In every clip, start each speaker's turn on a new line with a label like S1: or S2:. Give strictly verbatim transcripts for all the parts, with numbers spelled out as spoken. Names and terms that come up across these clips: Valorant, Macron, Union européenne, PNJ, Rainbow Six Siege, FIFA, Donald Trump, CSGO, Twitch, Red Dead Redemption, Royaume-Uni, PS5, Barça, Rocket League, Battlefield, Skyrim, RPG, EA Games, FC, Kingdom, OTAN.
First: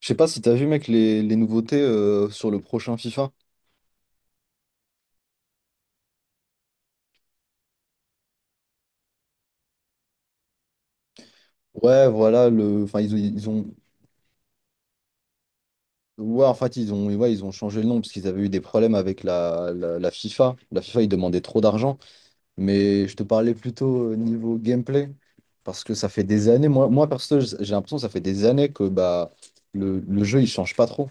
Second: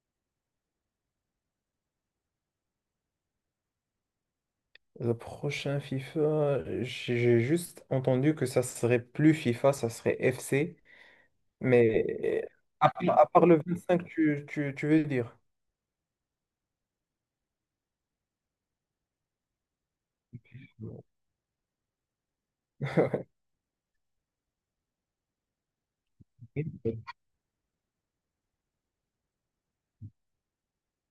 S1: Je sais pas si t'as vu, mec, les, les nouveautés, euh, sur le prochain FIFA.
S2: Le prochain FIFA, j'ai j'ai juste entendu que ça serait plus FIFA, ça serait F C.
S1: Ouais,
S2: Mais
S1: voilà, le,
S2: à,
S1: enfin, ils, ont-
S2: part à part
S1: ils
S2: le
S1: ont.
S2: vingt-cinq, tu, tu, tu veux dire?
S1: Ouais, en fait, ils ont, ouais, ils ont changé le nom parce qu'ils avaient eu des problèmes avec la, la, la FIFA. La FIFA, ils demandaient trop d'argent. Mais je te parlais plutôt euh, niveau gameplay. Parce que ça fait des années, moi, moi perso, j- j'ai l'impression que ça fait des années que bah, le, le jeu, il change pas trop.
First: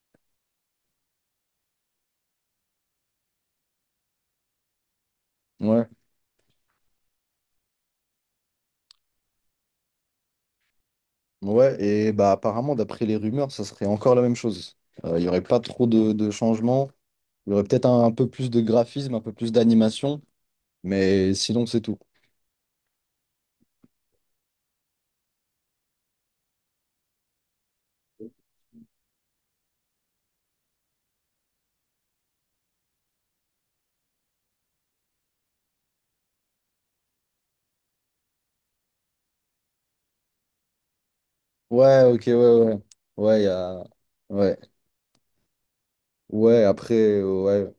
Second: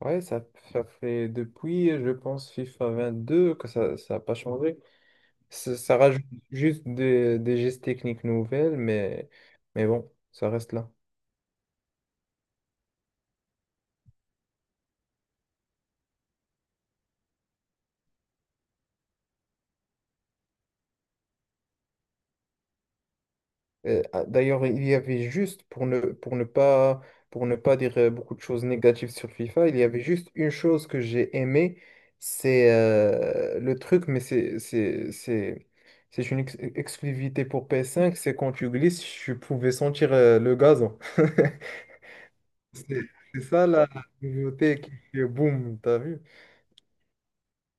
S2: Ouais, ça, ça fait depuis, je pense, FIFA vingt-deux que ça, ça n'a pas changé. Ça,
S1: Ouais.
S2: ça rajoute juste des, des gestes techniques nouvelles, mais, mais bon, ça reste là.
S1: Ouais, et bah apparemment, d'après les rumeurs, ça serait encore la même chose. Euh, Il y aurait pas trop de, de changements. Il y aurait peut-être un un peu plus de graphisme, un peu plus d'animation. Mais sinon, c'est tout.
S2: Euh, ah, D'ailleurs, il y avait juste, pour ne, pour ne pas, pour ne pas dire euh, beaucoup de choses négatives sur FIFA, il y avait juste une chose que j'ai aimée, c'est euh, le truc, mais c'est, c'est, c'est, c'est une ex- exclusivité pour P S cinq, c'est quand tu glisses, tu pouvais sentir euh, le gazon.
S1: Ouais, ok, ouais, ouais.
S2: C'est c'est
S1: Ouais, y
S2: ça
S1: a...
S2: la
S1: ouais.
S2: nouveauté qui fait boum, t'as vu?
S1: Ouais, après, euh, ouais.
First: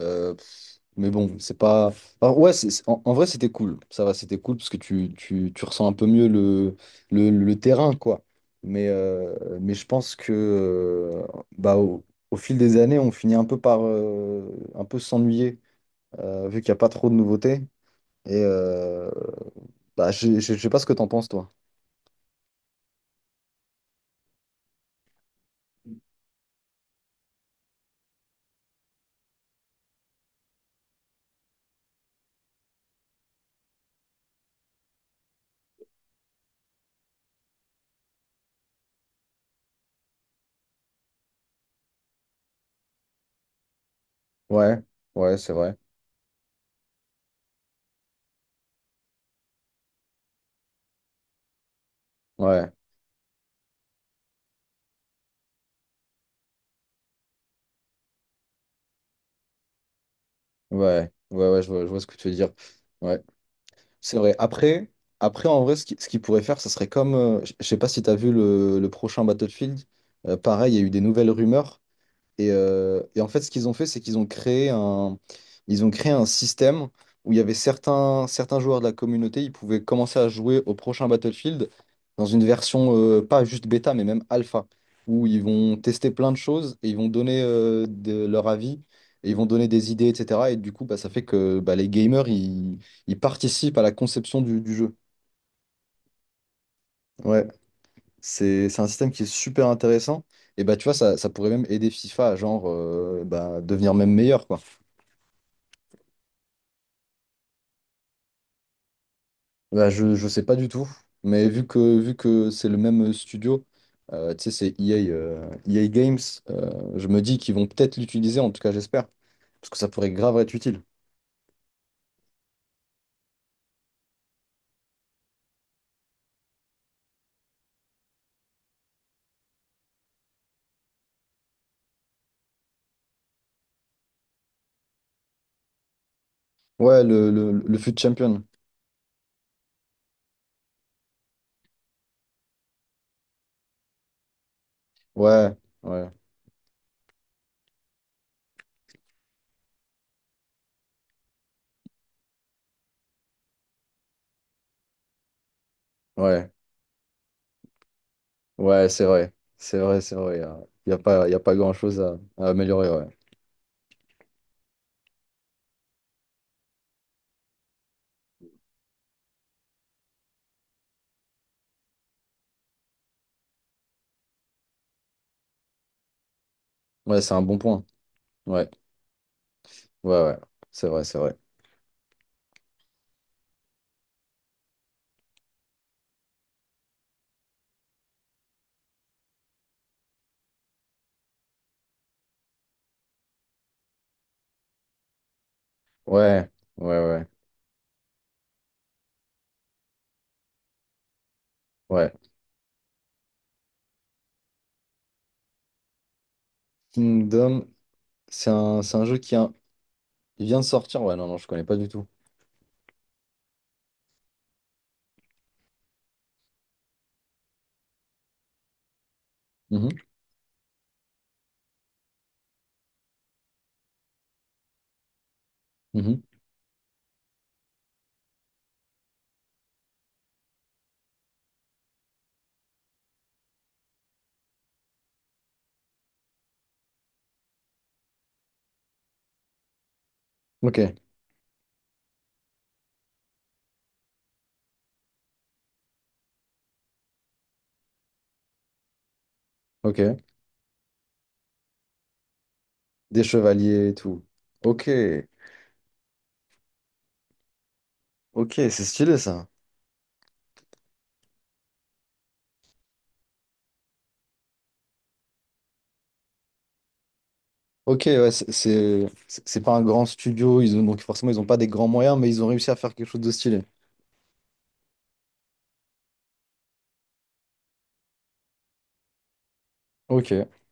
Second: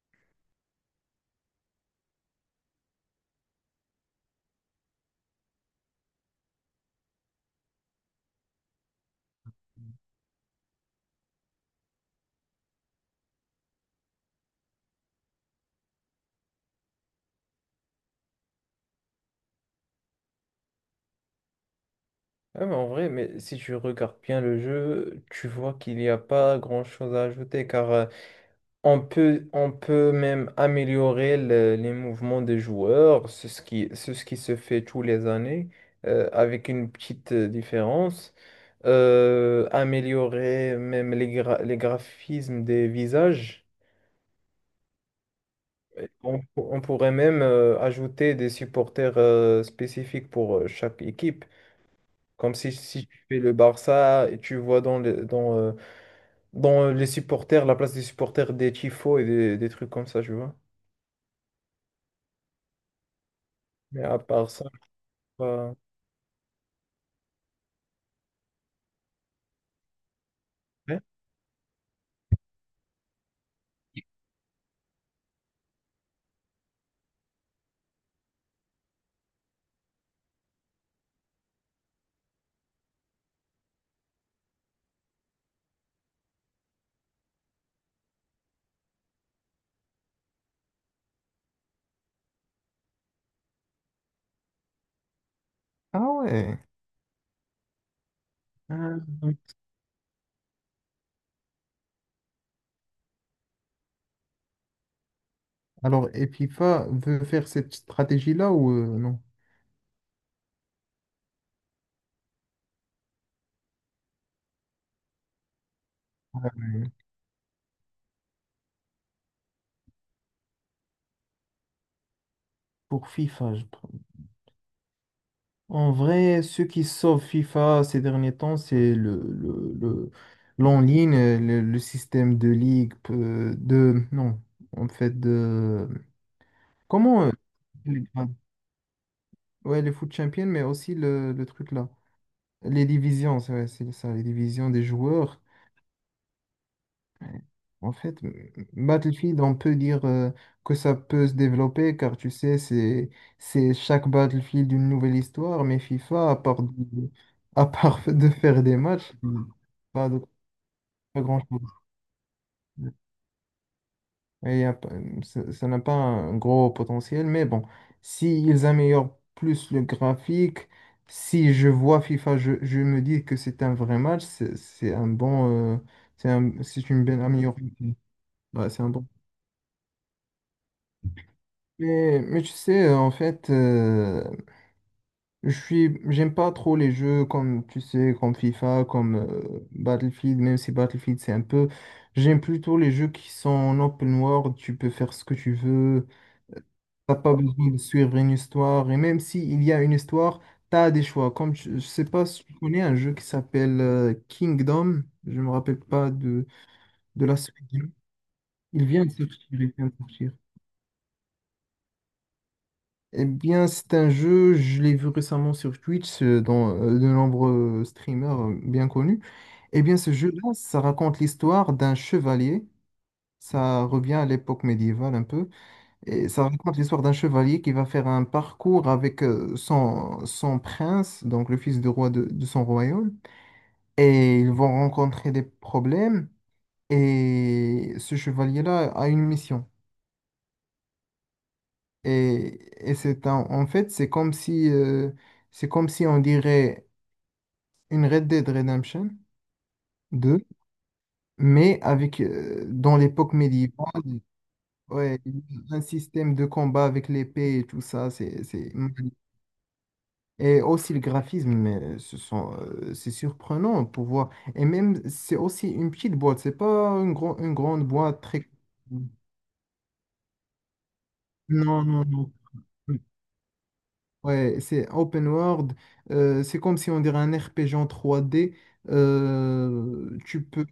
S1: Euh, pff, mais bon, c'est pas. Alors, ouais, c'est, c'est- en, en vrai, c'était cool. Ça va, c'était cool parce que tu, tu, tu ressens un peu mieux le, le, le terrain, quoi. Mais, euh, mais je pense que euh, bah, au, au fil des années, on finit un peu par euh, un peu s'ennuyer, euh, vu qu'il n'y a pas trop de nouveautés. Et euh, bah, je, je, je sais pas ce que t'en penses, toi.
S2: Ouais, mais en vrai, mais si tu regardes bien le jeu, tu vois qu'il n'y a pas grand-chose à ajouter, car euh, on peut, on peut même améliorer le- les mouvements des joueurs, c'est ce qui, c'est ce qui se fait tous les années, euh, avec une petite euh, différence. Euh, améliorer même les, gra- les graphismes des visages.
S1: Ouais, ouais, c'est vrai.
S2: Et On, pour- on pourrait même euh, ajouter des supporters euh, spécifiques pour euh, chaque équipe. Comme
S1: Ouais,
S2: si, si tu fais le Barça et tu vois dans, le- dans, euh, dans les supporters, la place des supporters des tifos et des, des trucs comme ça, tu vois.
S1: ouais, ouais, ouais, je vois, je vois ce que tu veux dire. Ouais.
S2: Mais
S1: C'est
S2: à
S1: vrai.
S2: part ça, je sais
S1: Après, après en
S2: pas.
S1: vrai, ce qui- ce qu'ils pourraient faire, ce serait comme. euh, je je sais pas si tu as vu le, le prochain Battlefield. Euh, pareil, il y a eu des
S2: Ouais.
S1: nouvelles rumeurs. Et, euh, et en fait, ce qu'ils ont fait, c'est qu'ils ont créé un, ils ont créé un système où il y avait certains, certains joueurs de la communauté, ils pouvaient commencer à jouer au prochain Battlefield dans une version, euh, pas juste bêta, mais même alpha, où ils vont tester plein de choses et ils vont donner, euh, de, leur avis et ils vont donner des idées, et cetera. Et du coup, bah, ça fait que bah, les gamers, ils, ils participent à la conception du, du jeu.
S2: Ah ouais.
S1: Ouais. C'est c'est un
S2: Euh,
S1: système qui est super intéressant. Et bah, tu vois, ça, ça pourrait même aider FIFA à genre, euh, bah, devenir même meilleur, quoi.
S2: Alors, et FIFA veut faire cette stratégie-là ou euh, non?
S1: Bah, je, je sais pas du tout. Mais vu que, vu que c'est le même studio, euh, tu sais, c'est E A, euh, E A Games, euh,
S2: euh,
S1: je me dis qu'ils vont peut-être l'utiliser, en tout cas, j'espère. Parce que ça pourrait grave être utile.
S2: pour FIFA, je prends- en vrai, ceux qui sauvent FIFA ces derniers temps, c'est le, le, le- l'en-ligne, euh, le, le système de ligue, euh, de, non, en fait, de,
S1: Ouais,
S2: comment,
S1: le,
S2: euh,
S1: le, le fut champion.
S2: ouais, les foot champions, mais aussi le, le truc là, les divisions, c'est ouais, c'est ça, les divisions des joueurs.
S1: Ouais, ouais,
S2: Ouais. En fait, m- m- Battlefield, on peut dire euh, que ça peut se développer car tu sais, c'est c'est chaque Battlefield une nouvelle histoire, mais FIFA, à
S1: ouais,
S2: part de, à part de faire des
S1: ouais, c'est
S2: matchs.
S1: vrai.
S2: Mm.
S1: C'est vrai,
S2: pas
S1: c'est
S2: de
S1: vrai. Il n'y a, y a
S2: Pas
S1: pas, y a pas
S2: grand-chose.
S1: grand-chose à, à améliorer, ouais.
S2: Et y a pas- Ça ça n'a pas un gros potentiel, mais bon, s'ils améliorent plus le graphique, si je vois FIFA, je, je me dis que c'est un vrai match, c'est c'est un bon, euh, c'est un- c'est une
S1: Ouais,
S2: bonne
S1: c'est un bon
S2: amélioration.
S1: point. Ouais,
S2: Ouais, c'est un bon.
S1: ouais, ouais. C'est vrai, c'est vrai.
S2: Mais, mais tu sais, en fait, euh, je suis, j'aime pas trop les jeux comme, tu sais, comme FIFA, comme euh, Battlefield, même si Battlefield c'est un peu. J'aime plutôt les jeux qui sont en open world, tu peux faire ce que tu veux,
S1: Ouais, ouais,
S2: t'as
S1: ouais,
S2: pas besoin de suivre une histoire, et même s'il y a une histoire, t'as des choix. Comme, je, je sais
S1: ouais.
S2: pas si tu connais un jeu qui s'appelle euh, Kingdom, je me rappelle pas de, de la suite.
S1: Kingdom, c'est un,
S2: Il
S1: c'est un
S2: vient de
S1: jeu qui
S2: sortir,
S1: a-
S2: il vient de sortir.
S1: il vient de sortir. Ouais, non, non, je connais pas du tout.
S2: Eh bien, c'est un jeu, je l'ai vu récemment sur Twitch, euh, dans euh, de nombreux streamers euh, bien connus. Eh
S1: Mhm,
S2: bien, ce jeu-là, ça raconte l'histoire d'un chevalier. Ça revient à l'époque médiévale un peu.
S1: mhm.
S2: Et ça raconte l'histoire d'un chevalier qui va faire un parcours avec euh, son, son prince, donc le fils du roi de, de son royaume. Et ils vont rencontrer des problèmes. Et ce chevalier-là a une mission.
S1: Ok,
S2: Et, et c'est un- en fait, c'est comme si, euh, c'est comme si on dirait une Red Dead Redemption
S1: ok.
S2: deux mais avec, euh, dans
S1: Des
S2: l'époque
S1: chevaliers et
S2: médiévale,
S1: tout. Ok,
S2: ouais, un système de combat avec l'épée et tout ça, c'est,
S1: ok,
S2: c'est...
S1: c'est
S2: magnifique.
S1: stylé ça.
S2: Et aussi le graphisme, mais ce sont, euh, c'est surprenant pour voir. Et même, c'est aussi une petite boîte, c'est pas une, gro- une grande
S1: Ok,
S2: boîte
S1: ouais,
S2: très...
S1: c'est c'est- c'est pas un grand studio, ils ont, donc forcément ils ont pas des
S2: Non,
S1: grands
S2: non,
S1: moyens,
S2: non.
S1: mais ils ont réussi à faire quelque chose de stylé.
S2: Ouais, c'est open world. Euh, c'est comme si on dirait un R P G en trois D. Euh,
S1: Ok,
S2: tu peux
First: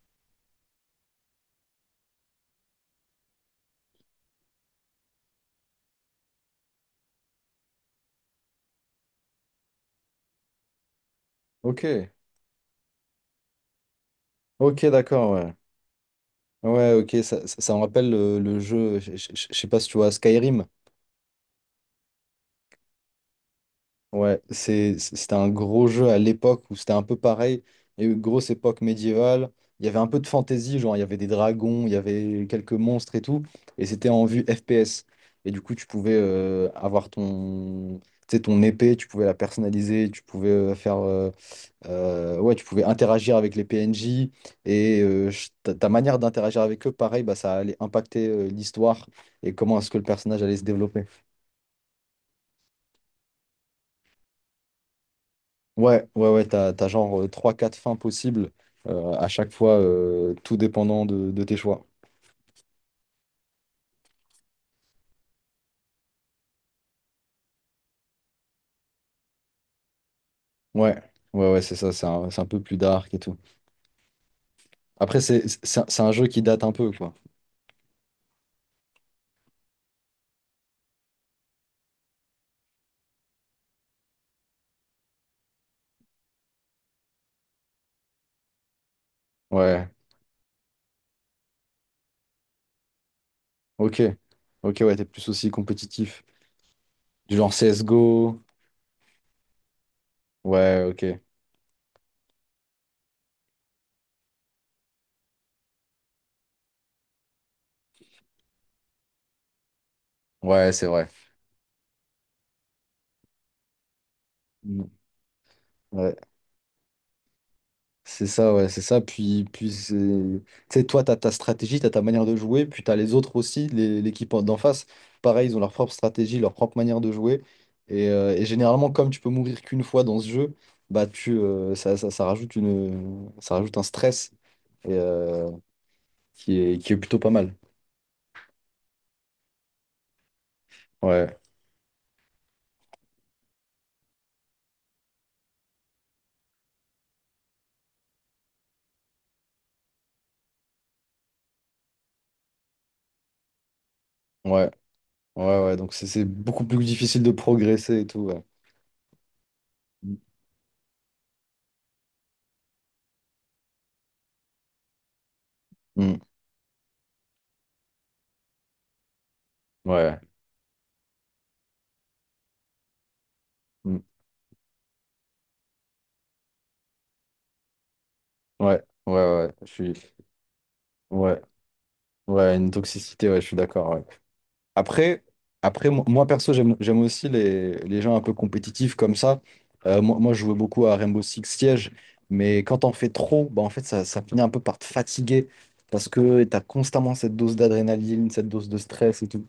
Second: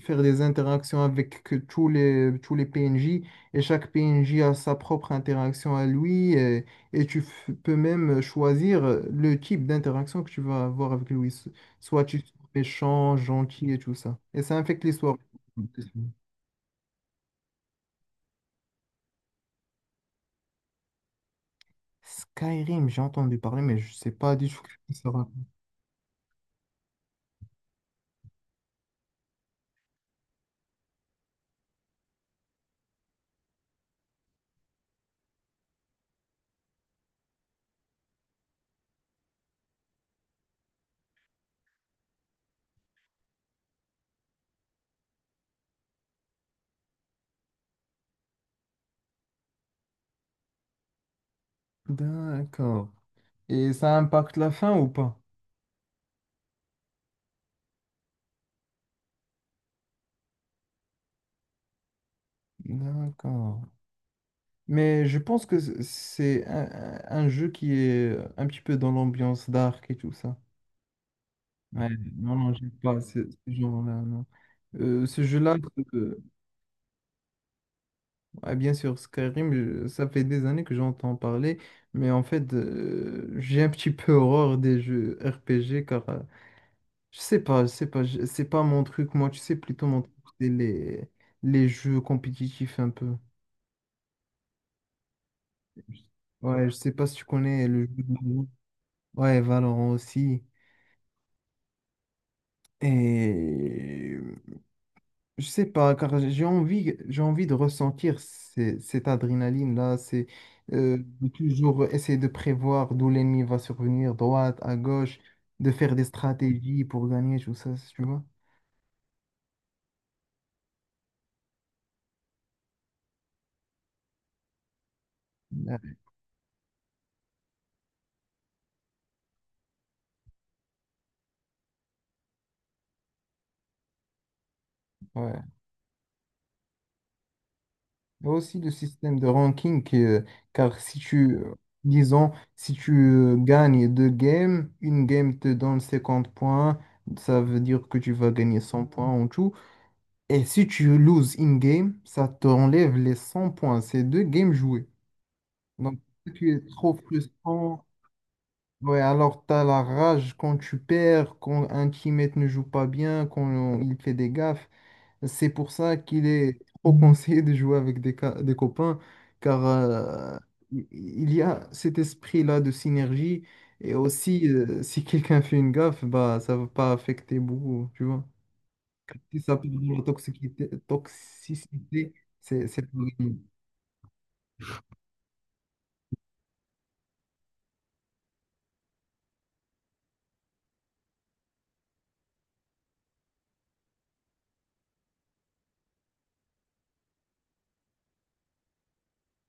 S2: faire des interactions avec que tous les, tous les P N J et chaque P N J a sa propre interaction à lui et, et tu f- peux même choisir le type d'interaction que tu vas avoir avec lui. so-
S1: ok,
S2: Soit tu es méchant, gentil et tout ça. Et ça affecte
S1: ok,
S2: l'histoire.
S1: d'accord, ouais. Ouais, ok, ça, ça, ça me rappelle le, le jeu, je je- je- je sais pas si tu vois Skyrim.
S2: Skyrim, j'ai entendu parler, mais je sais pas
S1: Ouais,
S2: du tout ce que
S1: c'est,
S2: ça
S1: c'était
S2: raconte.
S1: un gros jeu à l'époque où c'était un peu pareil. Il y a eu une grosse époque médiévale. Il y avait un peu de fantasy, genre il y avait des dragons, il y avait quelques monstres et tout. Et c'était en vue F P S. Et du coup, tu pouvais, euh, avoir ton, tu sais, ton épée, tu pouvais la personnaliser, tu pouvais, euh, faire euh, Euh, ouais, tu pouvais interagir avec les P N J et, euh, ch- ta, ta manière d'interagir avec eux, pareil, bah, ça allait impacter, euh, l'histoire et comment est-ce que le personnage allait se développer.
S2: D'accord. Et ça impacte la fin ou pas?
S1: Ouais, ouais, ouais, t'as, t'as genre, euh, trois quatre fins possibles, euh, à chaque fois, euh, tout dépendant de, de tes choix.
S2: D'accord. Mais je pense que c- c'est un, un- un jeu qui est euh, un petit peu dans l'ambiance dark et tout ça.
S1: Ouais, ouais, ouais, c'est
S2: Ouais,
S1: ça, c'est un,
S2: non,
S1: c'est un
S2: non,
S1: peu
S2: j'aime
S1: plus
S2: pas
S1: dark et
S2: ce,
S1: tout.
S2: ce genre-là, non. Euh,
S1: Après,
S2: ce
S1: c'est
S2: jeu-là,
S1: c'est un c'est un
S2: euh,
S1: jeu qui date un peu, quoi.
S2: ouais, bien sûr, Skyrim, je- ça fait des années que j'entends parler, mais en fait, euh, j'ai un petit peu horreur des jeux R P G car euh, je sais pas, je sais pas, je- c'est pas mon truc. Moi, tu sais, plutôt
S1: Ouais,
S2: mon truc, c'est les, les jeux compétitifs un peu.
S1: ok. Ok, ouais, t'es plus aussi compétitif.
S2: Ouais, je sais pas si tu
S1: Du genre
S2: connais le jeu de...
S1: C S G O.
S2: Valorant. Ouais, Valorant aussi.
S1: Ouais, ok.
S2: Et je sais pas, car j'ai envie, j'ai envie de ressentir ces- cette adrénaline-là, c'est
S1: Ouais, c'est
S2: euh,
S1: vrai.
S2: de toujours essayer de prévoir d'où l'ennemi va survenir, droite, à
S1: Mm.
S2: gauche, de faire des
S1: Ouais.
S2: stratégies pour gagner, tout ça, tu vois.
S1: C'est ça, ouais, c'est ça. Puis, puis c'est- tu sais, toi, tu as ta stratégie, tu as ta manière de jouer, puis tu as les autres aussi, les- l'équipe en- d'en face. Pareil, ils ont leur propre
S2: Ouais.
S1: stratégie, leur propre manière de jouer. Et, euh, et généralement, comme tu peux mourir qu'une fois dans ce jeu, bah, tu, euh, ça, ça, ça rajoute une, ça rajoute un stress et,
S2: Ouais.
S1: euh, qui est, qui est plutôt pas mal.
S2: Et aussi le système de ranking, euh, car si tu,
S1: Ouais,
S2: euh, disons, si tu euh, gagnes deux games, une game te donne cinquante points, ça veut dire que tu vas gagner cent points en tout. Et si tu loses in-game, ça t'enlève les cent points. C'est deux games
S1: ouais,
S2: joués.
S1: ouais, ouais. Donc,
S2: Donc,
S1: c'est c'est
S2: si tu es
S1: beaucoup plus
S2: trop
S1: difficile de
S2: frustrant.
S1: progresser et tout. Ouais,
S2: Ouais, alors tu as la
S1: Mm.
S2: rage quand tu perds, quand un teammate ne joue pas bien, quand il fait des gaffes. C'est pour ça
S1: Mm.
S2: qu'il est trop conseillé de jouer avec des, ca- des copains, car
S1: Ouais,
S2: euh, il il y a cet esprit-là de synergie. Et
S1: Mm.
S2: aussi, euh, si quelqu'un fait une gaffe, bah, ça va pas affecter beaucoup, tu vois
S1: ouais, ouais,
S2: qui
S1: ouais. Je
S2: s'appelle
S1: suis...
S2: la toxicité,
S1: Ouais,
S2: toxicité,
S1: ouais,
S2: c'est
S1: une
S2: c'est pas
S1: toxicité,
S2: gagné.
S1: ouais, je suis d'accord. ouais. Après, après mo- moi perso, j'aime j'aime aussi les, les gens un peu compétitifs comme ça. Euh, moi, moi, je jouais beaucoup à Rainbow Six Siege, mais quand t'en fais trop, bah, en fait, ça, ça finit un peu par te fatiguer parce que t'as constamment cette dose d'adrénaline, cette dose de stress et tout.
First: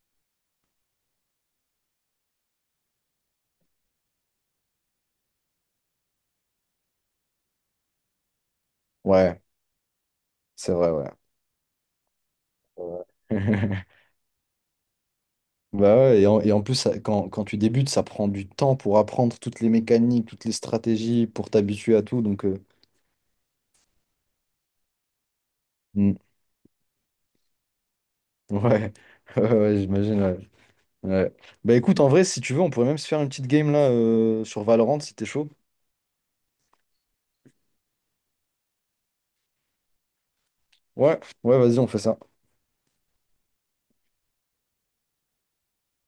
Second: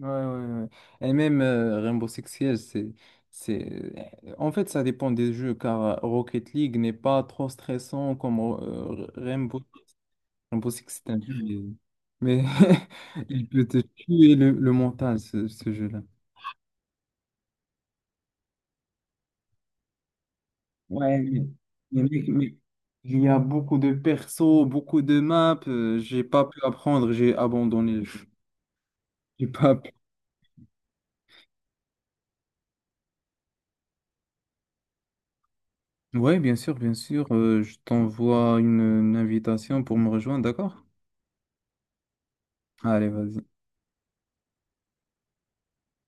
S2: Ouais, ouais, ouais. Et même euh, Rainbow Six Siege, c'est, c'est... En fait, ça dépend des jeux, car euh, Rocket League n'est pas trop stressant comme euh,
S1: Ouais,
S2: Rainbow... Rainbow
S1: c'est
S2: Six,
S1: vrai,
S2: c'est
S1: ouais.
S2: un jeu, mais, mais
S1: Ouais.
S2: il peut te tuer le, le mental, ce, ce
S1: Bah
S2: jeu-là.
S1: ouais, et en, et en plus, ça- quand, quand tu débutes, ça prend du temps pour apprendre toutes les mécaniques, toutes les
S2: Ouais,
S1: stratégies,
S2: mais,
S1: pour t'habituer à
S2: mais
S1: tout.
S2: mec,
S1: Donc,
S2: mais
S1: euh,
S2: il y a beaucoup de persos, beaucoup de maps, euh,
S1: mm,
S2: j'ai pas pu apprendre, j'ai abandonné le jeu.
S1: ouais,
S2: J'ai
S1: ouais, ouais,
S2: pas
S1: j'imagine. Ouais. Ouais. Bah écoute, en vrai, si tu veux, on pourrait même se faire une petite game là, euh, sur Valorant si t'es chaud.
S2: ouais, bien sûr, bien sûr. Euh, je t'envoie une, une invitation pour me rejoindre, d'accord?
S1: Ouais, ouais, vas-y, on fait ça.
S2: Allez, vas-y.